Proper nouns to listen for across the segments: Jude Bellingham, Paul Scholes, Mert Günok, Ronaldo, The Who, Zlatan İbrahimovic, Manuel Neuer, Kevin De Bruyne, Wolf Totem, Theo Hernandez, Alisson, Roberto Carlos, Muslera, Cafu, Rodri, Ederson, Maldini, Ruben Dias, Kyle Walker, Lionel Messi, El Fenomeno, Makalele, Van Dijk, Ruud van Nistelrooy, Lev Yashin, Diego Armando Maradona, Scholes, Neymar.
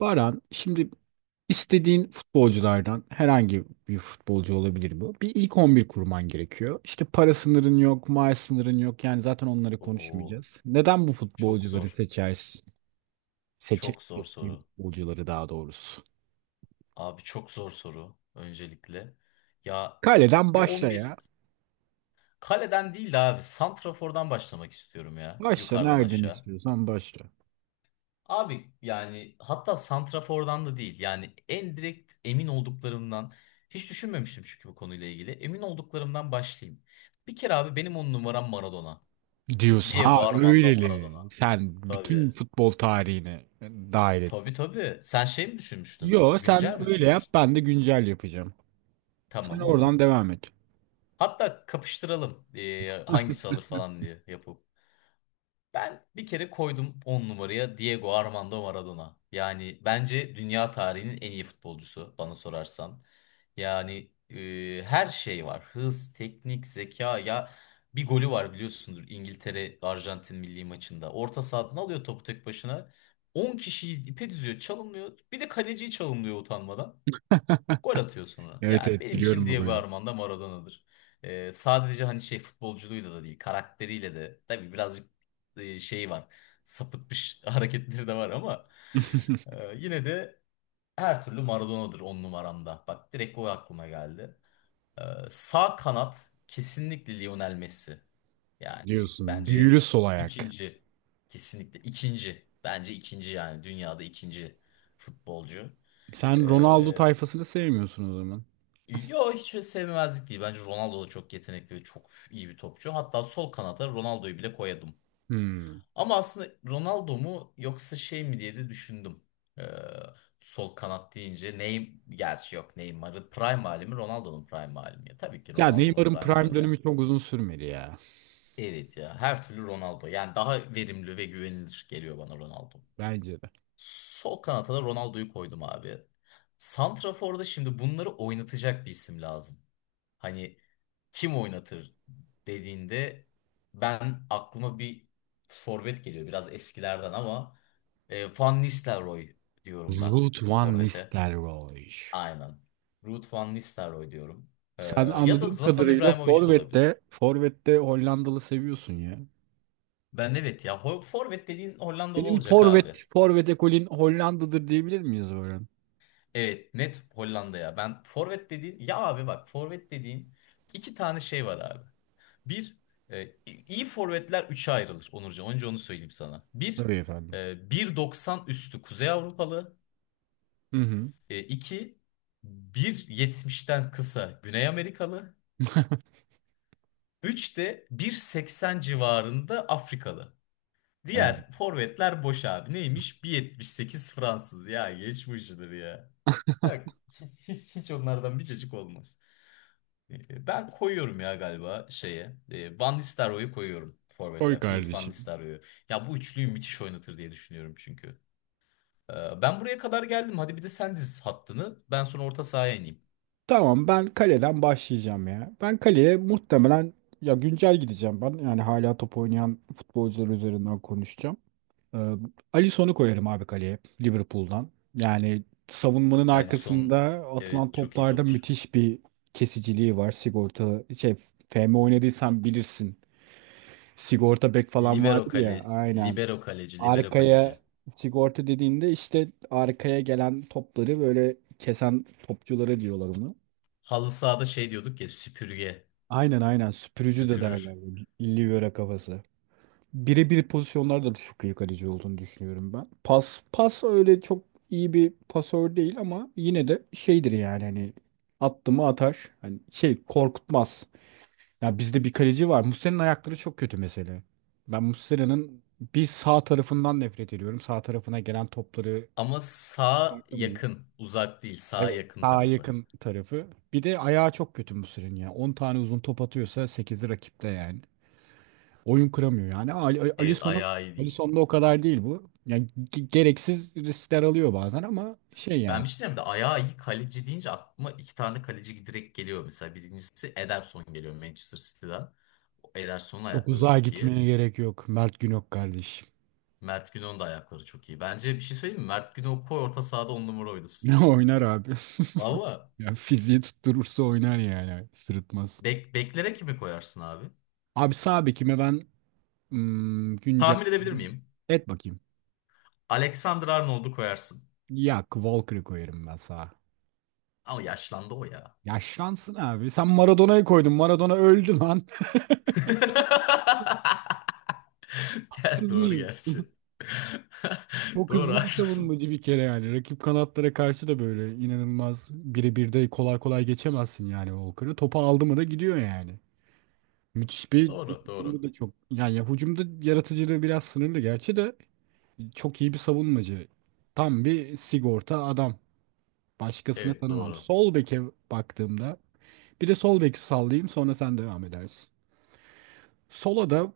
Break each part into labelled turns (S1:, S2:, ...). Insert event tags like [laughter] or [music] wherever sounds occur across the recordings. S1: Baran, şimdi istediğin futbolculardan herhangi bir futbolcu olabilir bu. Bir ilk 11 kurman gerekiyor. İşte para sınırın yok, maaş sınırın yok. Yani zaten onları
S2: Oo,
S1: konuşmayacağız. Neden bu
S2: çok
S1: futbolcuları
S2: zor.
S1: seçersin? Seçe,
S2: Çok zor
S1: seçtiğin
S2: soru.
S1: futbolcuları daha doğrusu.
S2: Abi çok zor soru öncelikle. Ya
S1: Kaleden
S2: bir on
S1: başla
S2: bir
S1: ya.
S2: kaleden değil de abi santrafordan başlamak istiyorum ya
S1: Başla
S2: yukarıdan
S1: nereden
S2: aşağı.
S1: istiyorsan başla.
S2: Abi yani hatta santrafordan da değil. Yani en direkt emin olduklarımdan hiç düşünmemiştim çünkü bu konuyla ilgili. Emin olduklarımdan başlayayım. Bir kere abi benim 10 numaram Maradona.
S1: Diyorsun ha
S2: Diego Armando
S1: öyleli.
S2: Maradona.
S1: Sen
S2: Tabii.
S1: bütün futbol tarihini dahil et.
S2: Tabii tabii. Sen şey mi düşünmüştün?
S1: Yo,
S2: Güncel mi
S1: sen öyle yap,
S2: düşünmüştün?
S1: ben de güncel yapacağım. Sen
S2: Tamam olur.
S1: oradan devam et.
S2: Hatta kapıştıralım hangisi alır falan diye yapıp. Ben bir kere koydum 10 numaraya Diego Armando Maradona. Yani bence dünya tarihinin en iyi futbolcusu bana sorarsan. Yani her şey var. Hız, teknik, zeka ya bir golü var biliyorsundur İngiltere Arjantin milli maçında. Orta sahadan alıyor topu tek başına. 10 kişiyi ipe diziyor, çalınmıyor. Bir de kaleciyi çalınmıyor utanmadan. Gol atıyor sonra.
S1: Evet,
S2: Yani
S1: evet,
S2: benim için
S1: biliyorum o
S2: Diego
S1: golü.
S2: Armando Maradona'dır. Sadece hani şey futbolculuğuyla da değil, karakteriyle de tabii birazcık şey var. Sapıtmış [laughs] hareketleri de var ama yine de her türlü Maradona'dır 10 numaramda. Bak direkt o aklıma geldi. Ee, sağ kanat kesinlikle Lionel Messi. Yani
S1: Diyorsun. Büyülü
S2: bence
S1: sol ayak.
S2: ikinci. Kesinlikle ikinci. Bence ikinci yani dünyada ikinci futbolcu.
S1: Sen Ronaldo
S2: Ee,
S1: tayfasını sevmiyorsun o zaman.
S2: Yo hiç öyle değil. Bence Ronaldo da çok yetenekli ve çok iyi bir topçu. Hatta sol kanata Ronaldo'yu bile koyadım.
S1: Hmm.
S2: Ama aslında Ronaldo mu yoksa şey mi diye de düşündüm. Ee, sol kanat deyince Neymar gerçi yok Neymar'ı prime hali mi Ronaldo'nun prime hali mi? Ya, tabii ki
S1: Ya
S2: Ronaldo'nun
S1: Neymar'ın
S2: prime
S1: prime
S2: hali ya.
S1: dönemi çok uzun sürmedi ya.
S2: Evet ya her türlü Ronaldo. Yani daha verimli ve güvenilir geliyor bana Ronaldo.
S1: Bence de.
S2: Sol kanata da Ronaldo'yu koydum abi. Santrafor'da şimdi bunları oynatacak bir isim lazım. Hani kim oynatır dediğinde ben aklıma bir forvet geliyor biraz eskilerden ama Van Nistelrooy diyorum ben
S1: Ruud van
S2: forvete.
S1: Nistelrooy.
S2: Aynen. Ruud van Nistelrooy diyorum. E,
S1: Sen
S2: ya da
S1: anladığım
S2: Zlatan
S1: kadarıyla
S2: İbrahimovic de olabilir.
S1: Forvet'te Hollandalı seviyorsun ya.
S2: Ben evet ya forvet dediğin Hollandalı
S1: Senin
S2: olacak abi.
S1: Forvet ekolün Hollanda'dır diyebilir miyiz Orhan?
S2: Evet net Hollanda ya. Ben forvet dediğin ya abi bak forvet dediğin iki tane şey var abi. Bir e, i- iyi forvetler üçe ayrılır Onurcan. Önce onu söyleyeyim sana. Bir
S1: Tabii efendim.
S2: e, 1,90 üstü Kuzey Avrupalı.
S1: Hı hı.
S2: E, iki 1,70'ten kısa Güney Amerikalı. Üç de 1,80 civarında Afrikalı.
S1: Yani,
S2: Diğer forvetler boş abi. Neymiş? 1,78 Fransız. Ya geçmiştir ya. Ya hiç, hiç, hiç onlardan bir cacık olmaz. Ben koyuyorum ya galiba şeye. Van Nistelrooy'u koyuyorum
S1: koy
S2: forvete. Ruud van
S1: kardeşim.
S2: Nistelrooy'u. Ya bu üçlüyü müthiş oynatır diye düşünüyorum çünkü. Ben buraya kadar geldim. Hadi bir de sen diz hattını. Ben sonra orta sahaya ineyim.
S1: Tamam, ben kaleden başlayacağım ya. Ben kaleye muhtemelen ya güncel gideceğim ben. Yani hala top oynayan futbolcular üzerinden konuşacağım. Ee, Alisson'u koyarım abi kaleye Liverpool'dan. Yani savunmanın
S2: Alisson
S1: arkasında atılan
S2: evet çok iyi
S1: toplarda
S2: topçu.
S1: müthiş bir kesiciliği var. Sigorta FM oynadıysan bilirsin. Sigorta bek falan
S2: Libero
S1: vardır
S2: kale,
S1: ya, aynen.
S2: libero kaleci, libero kaleci.
S1: Arkaya sigorta dediğinde işte arkaya gelen topları böyle kesen topçuları diyorlar ona.
S2: Halı sahada şey diyorduk ya süpürge,
S1: Aynen, aynen, süpürücü de
S2: süpürür.
S1: derler. Livera kafası. Birebir pozisyonlarda da çok iyi kaleci olduğunu düşünüyorum ben. Pas öyle çok iyi bir pasör değil ama yine de şeydir yani, hani attı mı atar. Hani şey, korkutmaz. Ya bizde bir kaleci var. Muslera'nın ayakları çok kötü mesela. Ben Muslera'nın bir sağ tarafından nefret ediyorum. Sağ tarafına gelen topları.
S2: Ama sağ
S1: Bakın,
S2: yakın, uzak değil, sağ
S1: evet,
S2: yakın
S1: sağa
S2: tarafı.
S1: yakın tarafı. Bir de ayağı çok kötü Muslera'nın ya. 10 tane uzun top atıyorsa 8'i rakipte yani. Oyun kıramıyor yani.
S2: Evet ayağı iyi değil.
S1: Alisson'da o kadar değil bu. Yani gereksiz riskler alıyor bazen ama şey
S2: Ben
S1: yani.
S2: bir şey diyeceğim de ayağı iyi kaleci deyince aklıma iki tane kaleci direkt geliyor. Mesela birincisi Ederson geliyor Manchester City'den. O Ederson'un
S1: Çok
S2: ayakları
S1: uzağa
S2: çok iyi.
S1: gitmeye gerek yok. Mert Günok kardeşim.
S2: Mert Günok'un da ayakları çok iyi. Bence bir şey söyleyeyim mi? Mert Günok'u koy orta sahada 10 numara
S1: [laughs]
S2: oynasın.
S1: Ne oynar abi? [laughs]
S2: Valla.
S1: Ya fiziği tutturursa oynar yani. Sırıtmaz.
S2: Beklere kimi koyarsın abi?
S1: Abi sağ bekime ben güncel
S2: Tahmin edebilir miyim?
S1: et bakayım.
S2: Alexander Arnold'u koyarsın.
S1: Ya Walker'ı koyarım ben sağa.
S2: Ama yaşlandı o ya.
S1: Yaşlansın abi. Sen Maradona'yı koydun. Maradona öldü lan.
S2: [laughs]
S1: [laughs]
S2: Gel
S1: Haksız
S2: doğru
S1: mıyım?
S2: gerçi. [laughs]
S1: Çok
S2: Doğru
S1: hızlı bir
S2: haklısın.
S1: savunmacı bir kere yani. Rakip kanatlara karşı da böyle inanılmaz, birebir de kolay kolay geçemezsin yani Walker'ı. Topu aldı mı da gidiyor yani. Müthiş bir
S2: Doğru
S1: hücumda
S2: doğru.
S1: da çok. Yani ya hücumda yaratıcılığı biraz sınırlı gerçi de çok iyi bir savunmacı. Tam bir sigorta adam. Başkasını
S2: Evet
S1: tanımam.
S2: doğru.
S1: Sol beke baktığımda, bir de sol beki sallayayım sonra sen devam edersin. Sola da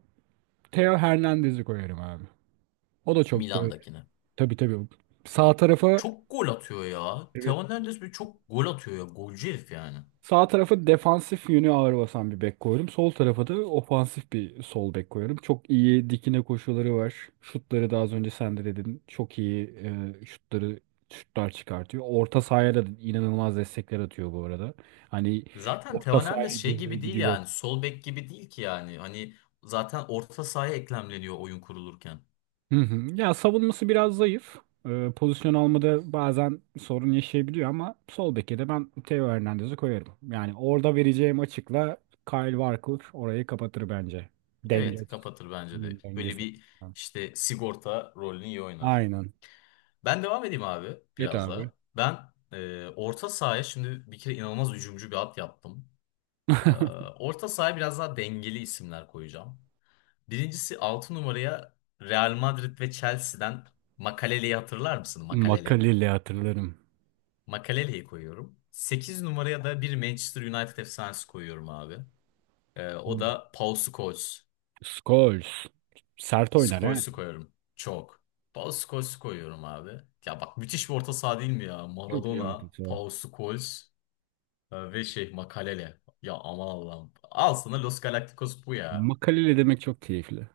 S1: Theo Hernandez'i koyarım abi. O da çok böyle.
S2: Milan'dakine.
S1: Tabii, tabii. Sağ tarafa
S2: Çok gol atıyor ya. Theo Hernandez bir çok gol atıyor ya. Golcü herif yani.
S1: Sağ tarafı defansif yönü ağır basan bir bek koydum. Sol tarafa da ofansif bir sol bek koyuyorum. Çok iyi dikine koşuları var. Şutları da az önce sen de dedin. Çok iyi e, şutları şutlar çıkartıyor. Orta sahaya da inanılmaz destekler atıyor bu arada. Hani
S2: Zaten Theo
S1: orta sahaya
S2: Hernandez şey
S1: geliyor,
S2: gibi değil
S1: gidiyor.
S2: yani. Sol bek gibi değil ki yani. Hani zaten orta sahaya eklemleniyor oyun kurulurken.
S1: Hı hı. Ya savunması biraz zayıf. Pozisyon almada bazen sorun yaşayabiliyor ama sol beke de ben Theo Hernandez'i koyarım. Yani orada vereceğim açıkla Kyle Walker orayı kapatır bence. Denge
S2: Evet
S1: açısından,
S2: kapatır bence de.
S1: oyun
S2: Böyle
S1: dengesi
S2: bir
S1: açısından.
S2: işte sigorta rolünü iyi oynar.
S1: Aynen.
S2: Ben devam edeyim abi
S1: Evet
S2: biraz
S1: abi.
S2: daha. Ben orta sahaya şimdi bir kere inanılmaz hücumcu bir at yaptım. E,
S1: [laughs]
S2: orta sahaya biraz daha dengeli isimler koyacağım. Birincisi 6 numaraya Real Madrid ve Chelsea'den Makalele'yi hatırlar mısın? Makalele.
S1: Makaleli hatırlarım.
S2: Makalele'yi koyuyorum. 8 numaraya da bir Manchester United efsanesi koyuyorum abi. Ee,
S1: Hı.
S2: o da Paul Scholes.
S1: Scholes. Sert oynar he.
S2: Scholes'u koyuyorum. Çok. Paul Scholes'u koyuyorum abi. Ya bak müthiş bir orta saha değil mi ya?
S1: Çok iyi
S2: Maradona,
S1: ortası.
S2: Paul Scholes ve şey Makalele. Ya aman Allah'ım. Al sana Los Galacticos bu ya.
S1: Makaleli demek çok keyifli.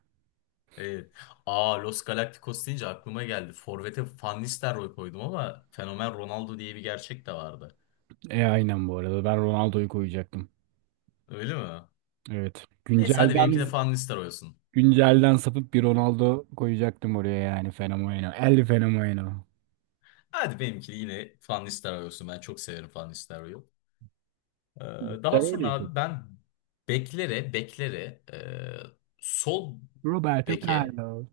S2: Evet. Aa Los Galacticos deyince aklıma geldi. Forvet'e Van Nistelrooy koydum ama fenomen Ronaldo diye bir gerçek de vardı.
S1: Aynen bu arada. Ben Ronaldo'yu koyacaktım.
S2: Öyle mi?
S1: Evet.
S2: Neyse hadi benimki
S1: Güncelden
S2: de Van Nistelrooy olsun.
S1: Sapıp bir Ronaldo koyacaktım oraya, yani Fenomeno. El Fenomeno.
S2: Hadi benimki de yine Van Nistelrooy olsun. Ben çok severim Van Nistelrooy'u. Ee, daha
S1: Ben
S2: sonra
S1: öyle top.
S2: abi ben beklere beklere e, sol
S1: Roberto
S2: beke
S1: Carlos.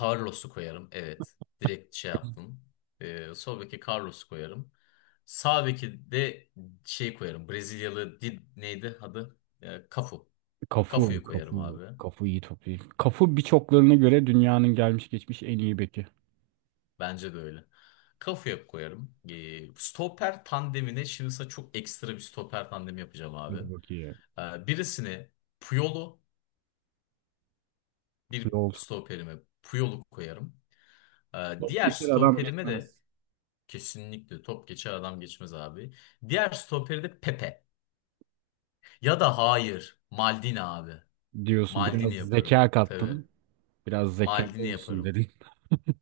S2: Carlos'u koyarım. Evet. Direkt şey yaptım. Sol beke Carlos'u koyarım. Sağ beke de şey koyarım. Brezilyalı Did neydi adı? Cafu.
S1: Cafu,
S2: Cafu'yu koyarım
S1: Cafu,
S2: abi.
S1: Cafu iyi topçu. Cafu birçoklarına göre dünyanın gelmiş geçmiş en iyi beki.
S2: Bence de öyle. Cafu'ya koyarım. Stoper tandemine şimdi sana çok ekstra bir stoper tandemi yapacağım abi.
S1: Hadi bakayım.
S2: Birisini Puyol'u bir
S1: Yol.
S2: stoperime Puyol'u koyarım. Ee,
S1: Top
S2: diğer
S1: geçer adam
S2: stoperime de
S1: geçmez
S2: kesinlikle top geçer adam geçmez abi. Diğer stoperi de Pepe. Ya da hayır. Maldini abi.
S1: diyorsun. Biraz
S2: Maldini yaparım.
S1: zeka
S2: Tabii.
S1: kattın. Biraz zeka
S2: Maldini
S1: olsun
S2: yaparım.
S1: dedin.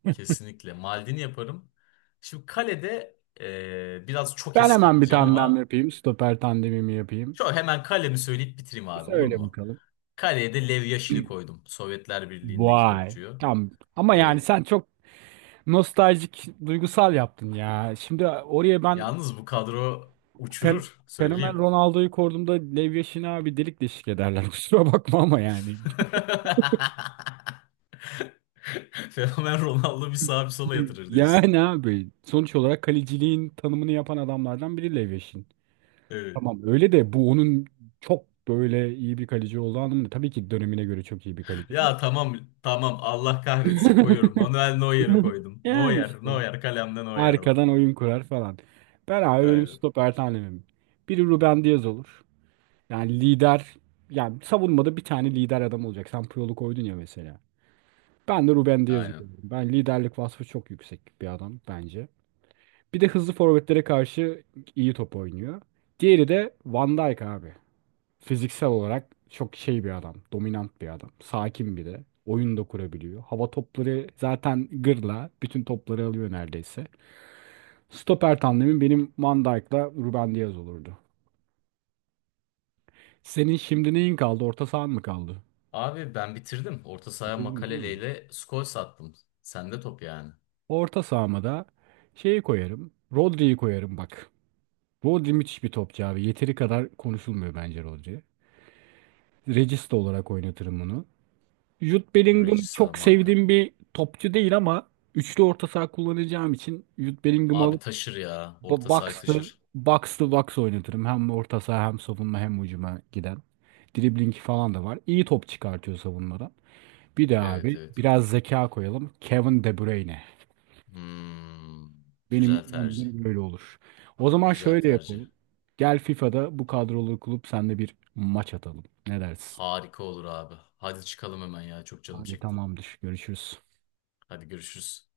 S2: Kesinlikle. Maldini yaparım. Şimdi kalede biraz çok
S1: Ben
S2: eskiye
S1: hemen bir
S2: gideceğim
S1: tandem
S2: ama
S1: yapayım. Stoper tandemimi yapayım.
S2: şu hemen kalemi söyleyip bitireyim abi olur
S1: Söyle
S2: mu?
S1: bakalım.
S2: Kaleye de Lev Yashin'i koydum. Sovyetler Birliği'ndeki
S1: Vay.
S2: topçuyu.
S1: Tamam. Ama yani
S2: Evet.
S1: sen çok nostaljik, duygusal yaptın ya. Şimdi oraya ben
S2: Yalnız bu kadro
S1: fen-
S2: uçurur.
S1: fenomen
S2: Söyleyeyim.
S1: Ronaldo'yu koyduğumda Lev abi delik deşik ederler. [laughs] Kusura bakma ama yani. [laughs]
S2: [laughs] Fenomen Ronaldo bir sağa bir sola yatırır diyorsun.
S1: Yani abi sonuç olarak kaleciliğin tanımını yapan adamlardan biri Lev Yashin.
S2: Evet.
S1: Tamam öyle de bu onun çok böyle iyi bir kaleci olduğu anlamında. Tabii ki dönemine göre çok iyi bir kaleci ama.
S2: Ya tamam tamam Allah kahretsin koyuyorum.
S1: [laughs]
S2: Manuel Neuer'i koydum.
S1: Yani
S2: Neuer,
S1: işte.
S2: Neuer kalemde Neuer var.
S1: Arkadan oyun kurar falan. Ben abi, benim
S2: Aynen.
S1: stoper tanemim. Biri Ruben Diaz olur. Yani lider, yani savunmada bir tane lider adam olacak. Sen Puyol'u koydun ya mesela. Ben de Ruben Dias'ı
S2: Aynen.
S1: koydum. Ben liderlik vasfı çok yüksek bir adam bence. Bir de hızlı forvetlere karşı iyi top oynuyor. Diğeri de Van Dijk abi. Fiziksel olarak çok şey bir adam. Dominant bir adam. Sakin bir de. Oyun da kurabiliyor. Hava topları zaten gırla. Bütün topları alıyor neredeyse. Stoper tandemim benim Van Dijk'la Ruben Dias olurdu. Senin şimdi neyin kaldı? Orta sahan mı kaldı?
S2: Abi ben bitirdim. Orta saha
S1: Bitirdin değil mi?
S2: makaleleyle skor sattım. Sende top yani.
S1: Orta sahama da şeyi koyarım. Rodri'yi koyarım bak. Rodri müthiş bir topçu abi. Yeteri kadar konuşulmuyor bence Rodri. Regista olarak oynatırım onu. Jude Bellingham
S2: Regista
S1: çok
S2: marka.
S1: sevdiğim bir topçu değil ama üçlü orta saha kullanacağım için Jude Bellingham'ı
S2: Abi
S1: alıp
S2: taşır ya. Orta sahayı taşır.
S1: box to box oynatırım. Hem orta saha, hem savunma, hem hücuma giden. Dribbling falan da var. İyi top çıkartıyor savunmadan. Bir de
S2: Evet
S1: abi
S2: evet.
S1: biraz zeka koyalım. Kevin De Bruyne.
S2: Hmm,
S1: Benim
S2: güzel tercih.
S1: 11 böyle olur. O zaman
S2: Güzel
S1: şöyle
S2: tercih.
S1: yapalım. Gel FIFA'da bu kadrolu kulüp senle bir maç atalım. Ne dersin?
S2: Harika olur abi. Hadi çıkalım hemen ya. Çok canım
S1: Hadi
S2: çekti.
S1: tamamdır. Görüşürüz.
S2: Hadi görüşürüz.